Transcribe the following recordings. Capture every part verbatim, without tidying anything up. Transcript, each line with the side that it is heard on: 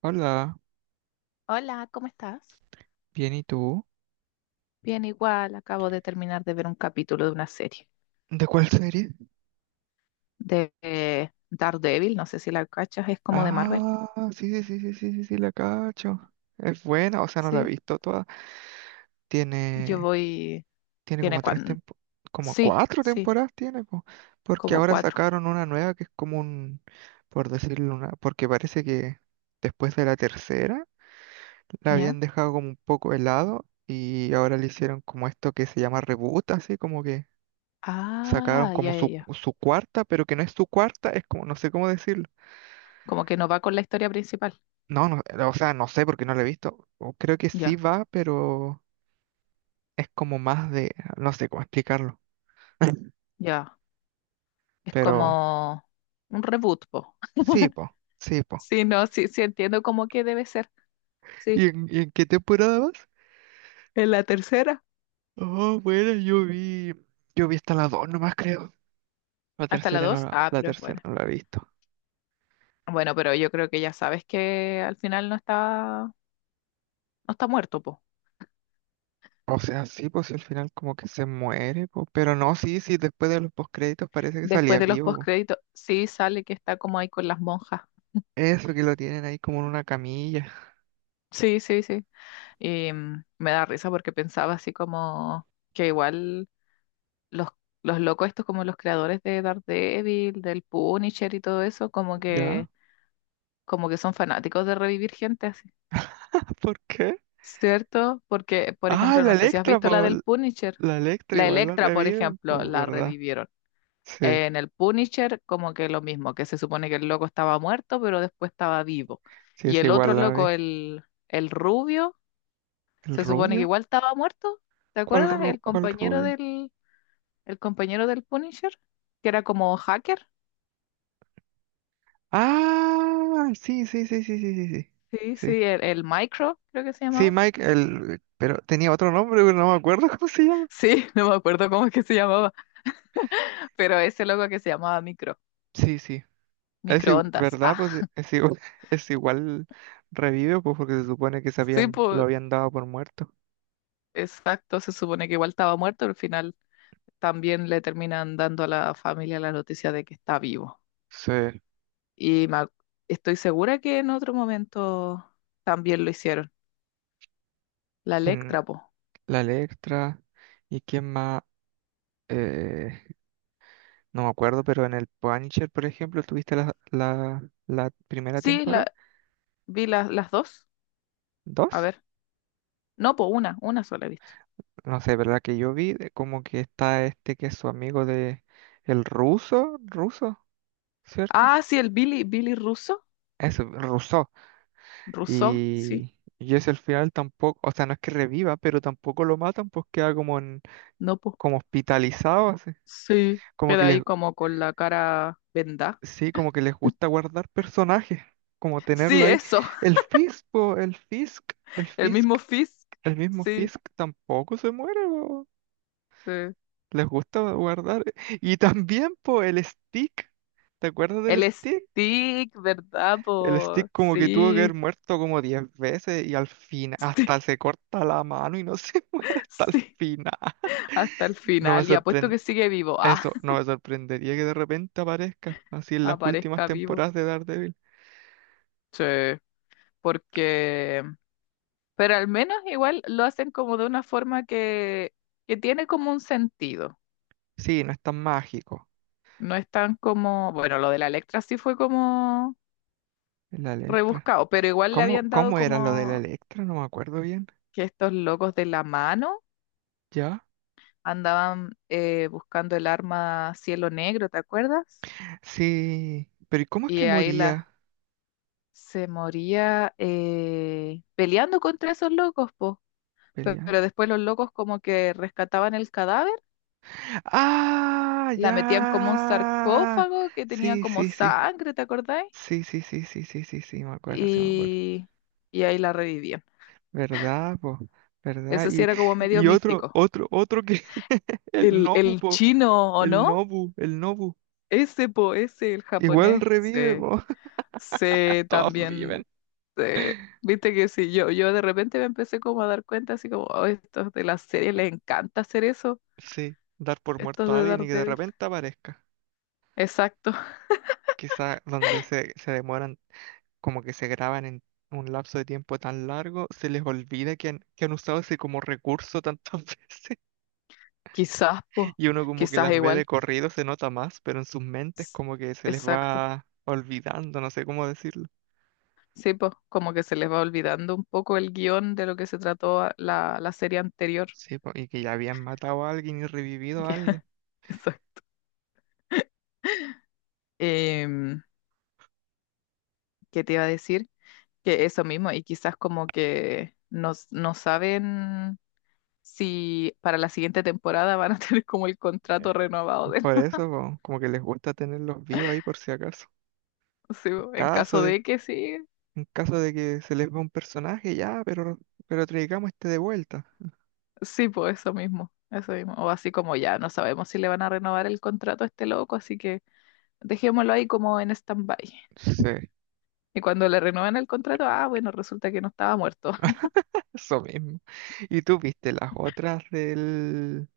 right: Hola,
left: Hola, ¿cómo estás?
right: bien, ¿y tú?
left: Bien, igual, acabo de terminar de ver un capítulo de una serie
right: ¿De cuál serie?
left: de eh, Daredevil, no sé si la cachas, es como de Marvel.
right: Ah, sí, sí, sí, sí, sí, sí, sí, la cacho. Es buena, o sea, no la he
left: Sí,
right: visto toda.
left: yo
right: Tiene,
left: voy,
right: tiene como
left: tiene
right: tres
left: cuan,
right: tempo, como
left: sí,
right: cuatro
left: sí,
right: temporadas tiene, po, porque
left: como
right: ahora
left: cuatro,
right: sacaron una nueva que es como un, por decirlo una, porque parece que después de la tercera la
left: ¿ya?
right: habían dejado como un poco helado y ahora le hicieron como esto que se llama reboot, así como que sacaron
left: Ah, ya,
right: como
left: ya,
right: su,
left: ya.
right: su cuarta, pero que no es su cuarta, es como, no sé cómo decirlo.
left: Como que no va con la historia principal,
right: No, no, eh, o sea, no sé porque no lo he visto. O creo que sí
left: ya,
right: va, pero es como más de, no sé cómo explicarlo.
left: ya. Es
right: Pero
left: como un reboot, po.
right: sí, po, sí, po.
left: Sí, no, sí, sí entiendo cómo que debe ser, sí.
right: ¿Y en, y en qué temporada vas?
left: En la tercera.
right: Oh, bueno, yo vi, yo vi hasta la dos nomás creo. La
left: Hasta la
right: tercera no
left: dos,
right: la,
left: ah,
right: la
left: pero es
right: tercera
left: buena.
right: no la he visto.
left: Bueno, pero yo creo que ya sabes que al final no está. No está muerto, po.
right: O sea, sí, pues al final como que se muere, po. Pero no, sí, sí, después de los postcréditos parece que
left: Después
right: salía
left: de los
right: vivo, po.
left: postcréditos, sí sale que está como ahí con las monjas.
right: Eso que lo tienen ahí como en una camilla.
left: Sí, sí, sí. Y mm, me da risa porque pensaba así como que igual los, los locos estos, como los creadores de Daredevil, del Punisher y todo eso, como
right: ¿Ya?
left: que, como que son fanáticos de revivir gente así.
right: ¿Por qué?
left: ¿Cierto? Porque, por
right: Ah,
left: ejemplo,
right: la
left: no sé si has
right: Electra,
left: visto la
right: po.
left: del Punisher.
right: La Electra
left: La
right: igual la
left: Electra, por
right: reviven,
left: ejemplo,
right: pues,
left: la
right: ¿verdad?
left: revivieron.
right: Sí,
left: En el Punisher, como que lo mismo, que se supone que el loco estaba muerto, pero después estaba vivo.
right: sí
left: Y
right: es
left: el otro
right: igual la
left: loco,
right: vi.
left: el, el rubio,
right: ¿El
left: se supone que
right: rubio?
left: igual estaba muerto. ¿Te
right: ¿Cuál,
left: acuerdas?
right: ru-
left: El
right: cuál
left: compañero
right: rubio?
left: del, el compañero del Punisher, que era como hacker.
right: Ah, sí, sí, sí, sí, sí, sí, sí.
left: Sí,
right: Sí,
left: sí, el, el Micro, creo que se
right: sí,
left: llamaba.
right: Mike, el... pero tenía otro nombre, pero no me acuerdo cómo se llama.
left: Sí, no me acuerdo cómo es que se llamaba, pero ese loco que se llamaba Micro,
right: Sí, sí, es igual,
left: microondas.
right: ¿verdad? Pues
left: Ah,
right: e, es igual, es igual revive, pues porque se supone que se
left: sí,
right: habían, lo
left: pues,
right: habían dado por muerto.
left: exacto, se supone que igual estaba muerto, al final también le terminan dando a la familia la noticia de que está vivo.
right: Sí,
left: Y me ac- estoy segura que en otro momento también lo hicieron. La
right: en
left: Electra, po.
right: la Electra, ¿y quién más? Eh, No me acuerdo, pero en el Punisher, por ejemplo, tuviste la, la, la primera
left: Sí,
right: temporada,
left: la, vi las las dos. A
right: dos,
left: ver. No, po, una, una sola he visto.
right: no sé, ¿verdad? Que yo vi, de como que está este que es su amigo de el ruso, ruso, ¿cierto?
left: Ah, sí, el Billy, Billy Russo.
right: Eso ruso.
left: Russo, sí.
right: Y, y es el final tampoco, o sea, no es que reviva, pero tampoco lo matan, pues queda como en,
left: No, po.
right: como hospitalizado, así.
left: Sí,
right: Como que
left: queda
right: les,
left: ahí como con la cara vendada.
right: sí, como que les gusta guardar personajes, como tenerlo
left: Sí,
right: ahí.
left: eso.
right: El Fisk, po, el Fisk, el
left: El
right: Fisk.
left: mismo Fisk.
right: El mismo
left: Sí,
right: Fisk tampoco se muere, po.
left: sí.
right: Les gusta guardar. Y también, po, el Stick. ¿Te acuerdas del
left: El
right: Stick?
left: Stick, ¿verdad,
right: El
left: po?
right: Stick como que tuvo que haber
left: Sí,
right: muerto como diez veces y al final
left: sí.
right: hasta se corta la mano y no se muere hasta el
left: Sí.
right: final.
left: Hasta el
right: No me
left: final y apuesto
right: sorprende.
left: que sigue vivo. Ah,
right: Eso, no me sorprendería que de repente aparezca así en las últimas
left: aparezca vivo.
right: temporadas de Daredevil.
left: Sí, porque... Pero al menos igual lo hacen como de una forma que, que tiene como un sentido.
right: Sí, no es tan mágico.
left: No es tan como... Bueno, lo de la Electra sí fue como
right: La Electra.
left: rebuscado, pero igual le
right: ¿Cómo,
left: habían dado
right: cómo era lo de la
left: como
right: Electra? No me acuerdo bien.
left: que estos locos de la mano
right: ¿Ya?
left: andaban eh, buscando el arma Cielo Negro, ¿te acuerdas?
right: Sí. Pero ¿y cómo es
left: Y
right: que
left: ahí
right: moría?
left: la... Se moría eh, peleando contra esos locos, po. Pe-
right: Pelean.
left: Pero después los locos como que rescataban el cadáver,
right: ¡Ah!
left: la metían como un
right: ¡Ya!
left: sarcófago que tenía
right: Sí,
left: como
right: sí, sí.
left: sangre, ¿te acordáis?
right: Sí, sí, sí, sí, sí, sí, sí, me acuerdo, sí, me acuerdo.
left: Y, y ahí la revivían.
right: ¿Verdad, po? ¿Verdad?
left: Eso sí
right: Y,
left: era como medio
right: y otro,
left: místico.
right: otro, otro que. El
left: El,
right: Nobu,
left: el
right: po.
left: chino, ¿o
right: El
left: no?
right: Nobu, el Nobu.
left: Ese, po, ese, el
right: Igual
left: japonés,
right: revive,
left: se,
right: po.
left: se
right: Todos
left: también,
right: viven.
left: se- viste que sí, yo, yo de repente me empecé como a dar cuenta, así como, oh, estos de la serie les encanta hacer eso,
right: Sí, dar por
left: estos
right: muerto a
left: de
right: alguien y que de
left: Daredevil.
right: repente aparezca.
left: Exacto,
right: Quizá donde se, se demoran, como que se graban en un lapso de tiempo tan largo, se les olvida que han, que han usado ese como recurso tantas veces.
left: quizás, po,
right: Y uno como que
left: quizás
right: las ve de
left: igual.
right: corrido, se nota más, pero en sus mentes
left: S-
right: como que se les
left: Exacto.
right: va olvidando, no sé cómo decirlo.
left: Sí, pues como que se les va olvidando un poco el guión de lo que se trató a- la, la serie anterior.
right: Sí, po, y que ya habían matado a alguien y
left: Y
right: revivido a
left: que-
right: alguien.
left: eso. Em, ¿Qué te iba a decir? Que eso mismo, y quizás como que no, no saben si para la siguiente temporada van a tener como el
right: Eh,
left: contrato renovado de
right: Por
left: nuevo,
right: eso, po, como que les gusta tenerlos vivos ahí por si acaso.
left: sí, po, en
right: Caso
left: caso
right: de,
left: de que sí,
right: en caso de que se les va un personaje, ya, pero, pero traigamos este de vuelta.
left: sí, pues eso mismo, eso mismo. O así como ya, no sabemos si le van a renovar el contrato a este loco, así que dejémoslo ahí como en stand-by.
right: Sí,
left: Y cuando le renuevan el contrato, ah, bueno, resulta que no estaba muerto.
right: eso mismo. ¿Y tú viste las otras del...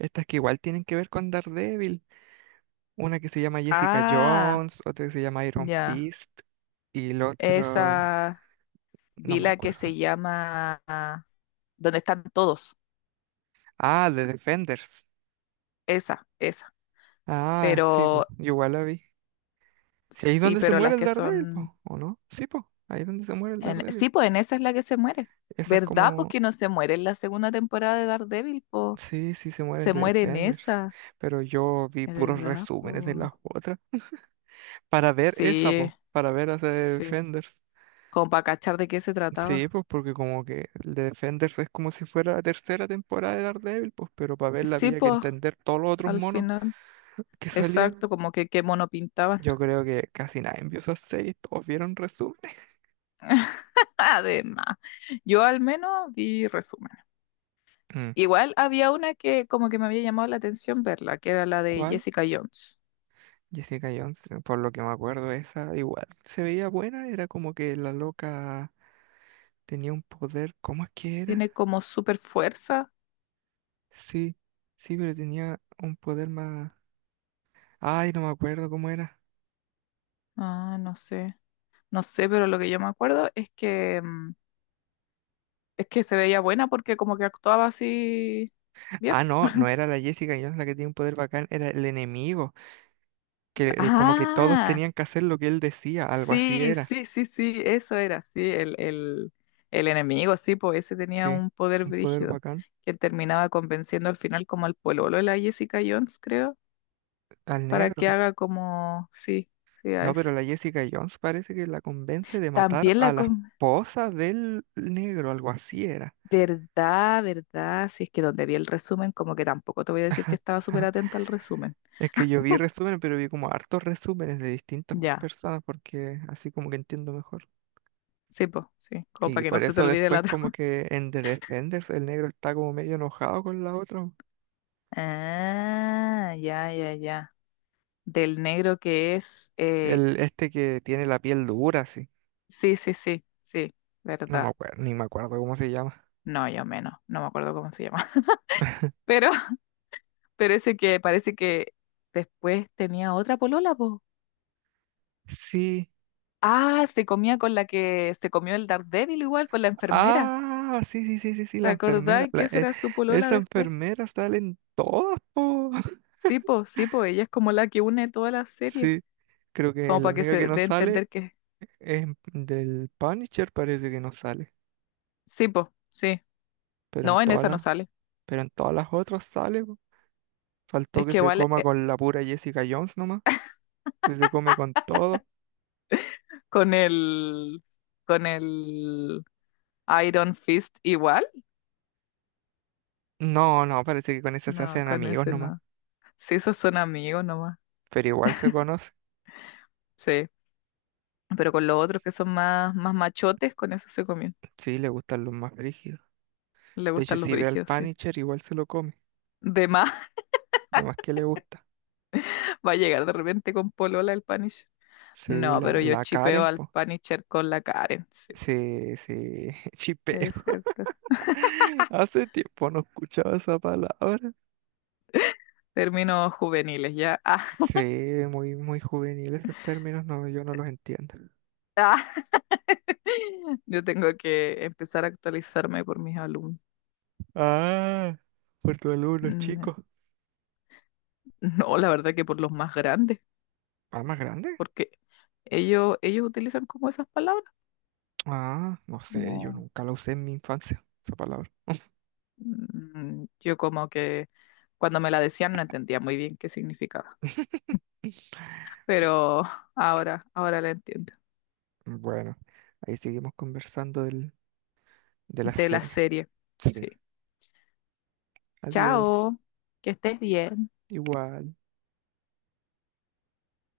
right: estas que igual tienen que ver con Daredevil? Una que se llama Jessica
left: Ah,
right: Jones, otra que se llama Iron
left: ya.
right: Fist y el otro,
left: Esa
right: no me
left: vila que
right: acuerdo.
left: se llama ah, donde están todos.
right: Ah, The Defenders.
left: Esa, esa.
right: Ah, sí, po,
left: Pero
right: yo igual la vi. Sí, ahí es
left: sí,
right: donde se
left: pero
right: muere
left: las
right: el
left: que
right: Daredevil,
left: son
right: po, ¿o no? Sí, po, ahí es donde se muere el
left: en-
right: Daredevil.
left: sí, pues en esa es la que se muere.
right: Esa es
left: ¿Verdad? Pues
right: como,
left: que no se muere en la segunda temporada de Daredevil, pues
right: sí, sí se mueren
left: se
right: The
left: muere en
right: Defenders,
left: esa.
right: pero yo vi puros
left: ¿Verdad?
right: resúmenes de
left: Pues
right: las otras para ver esa,
left: sí,
right: po, para ver a The
left: sí.
right: Defenders.
left: Como para cachar de qué se
right: Sí,
left: trataba.
right: pues porque como que el de Defenders es como si fuera la tercera temporada de Daredevil, pues, pero para verla
left: Sí,
right: había que
left: pues
right: entender todos los otros
left: al
right: monos
left: final.
right: que
left: Exacto,
right: salían.
left: como que qué mono pintaban.
right: Yo creo que casi nadie vio esas series, todos vieron resúmenes.
left: Además, yo al menos vi resumen.
right: Mm.
left: Igual había una que como que me había llamado la atención verla, que era la de
right: ¿Cuál?
left: Jessica Jones.
right: Jessica Jones, por lo que me acuerdo, esa igual se veía buena, era como que la loca tenía un poder, ¿cómo es que
left: Tiene
right: era?
left: como super fuerza.
right: Sí, sí, pero tenía un poder más... ay, no me acuerdo cómo era.
left: Ah, no sé. No sé, pero lo que yo me acuerdo es que mm, es que se veía buena porque como que actuaba así bien.
right: Ah, no, no era la Jessica Jones la que tenía un poder bacán, era el enemigo. Que eh, como que todos
left: Ah,
right: tenían que hacer lo que él decía, algo así
left: sí,
right: era.
left: sí, sí, sí, eso era, sí, el, el, el enemigo, sí, pues ese tenía
right: Sí,
left: un poder
right: un poder
left: brígido
right: bacán.
left: que terminaba convenciendo al final como al pololo de la Jessica Jones, creo
right: Al
left: para
right: negro.
left: que haga como, sí, sí, a
right: No,
left: ese.
right: pero la Jessica Jones parece que la convence de matar
left: También
right: a
left: la
right: la
left: con...
right: esposa del negro, algo así era.
left: Verdad, verdad, si es que donde vi el resumen, como que tampoco te voy a decir que estaba súper atenta al resumen.
right: Es que yo vi resúmenes, pero vi como hartos resúmenes de distintas
left: Ya,
right: personas porque así como que entiendo mejor.
left: sí, pues, sí, como
right: Y
left: para que no
right: por
left: se te
right: eso
left: olvide
right: después
left: la
right: como
left: trama.
right: que en The Defenders el negro está como medio enojado con la otra.
left: Ah, ya, ya, ya. Del negro que es, eh,
right: El este que tiene la piel dura, así.
left: sí, sí, sí, sí,
right: No me
left: verdad.
right: acuerdo, ni me acuerdo cómo se llama.
left: No, yo menos, no me acuerdo cómo se llama. Pero, pero ese que parece que después tenía otra polola, pues.
right: Sí,
left: Ah, se comía con la que se comió el Daredevil igual, con la enfermera.
right: ah, sí, sí, sí, sí, sí,
left: ¿Te
right: la enfermera.
left: acordás que
right: La-
left: esa
right: e-
left: era su polola
right: esa
left: después?
right: enfermera sale en todas, po.
left: Sí, po, sí, po, ella es como la que une toda la serie,
right: Sí, creo que
left: como
right: la
left: para que
right: única que
left: se
right: no
left: dé a
right: sale
left: entender que...
right: es en- del Punisher, parece que no sale.
left: Sí, po, sí.
right: Pero en
left: No, en
right: todas
left: esa no
right: las,
left: sale.
right: pero en todas las otras sale, po. Faltó
left: Es
right: que
left: que
right: se
left: igual
right: coma
left: eh,
right: con la pura Jessica Jones nomás. Que se come con todo.
left: con el... con el Iron Fist igual.
right: No, no, parece que con esa se
left: No,
right: hacen
left: con
right: amigos
left: ese
right: nomás.
left: no. Sí, esos son amigos nomás.
right: Pero igual se conoce.
left: Sí, pero con los otros que son más, más machotes, con eso se comió.
right: Sí, le gustan los más brígidos.
left: Le
right: De hecho,
left: gustan los
right: si ve al
left: brígidos, sí.
right: Punisher, igual se lo come.
left: De más.
right: De más que le gusta.
left: Va a llegar de repente con polola el Punisher.
right: Sí,
left: No, pero
right: la,
left: yo
right: la
left: chipeo
right: Karen,
left: al
right: po.
left: Punisher con la Karen, sí.
right: Sí, sí,
left: Es
right: chipeo.
left: cierto.
right: Hace tiempo no escuchaba esa palabra.
left: Términos juveniles, ya. Ah,
right: Sí, muy, muy juvenil esos términos, no, yo no los entiendo.
left: ah. Yo tengo que empezar a actualizarme por mis alumnos.
right: Ah, por tu alumno,
left: Mm,
right: chico.
left: no, la verdad que por los más grandes,
right: ¿Ah, más grande?
left: porque ellos, ellos utilizan como esas palabras,
right: Ah, no sé, yo
left: como
right: nunca la usé en mi infancia, esa palabra.
left: mm, yo como que cuando me la decían no entendía muy bien qué significaba, pero ahora, ahora la entiendo.
right: Bueno, ahí seguimos conversando del, de la
left: De la
right: serie.
left: serie,
right: Sí.
left: sí.
right: Adiós.
left: Chao, que estés bien.
right: Igual.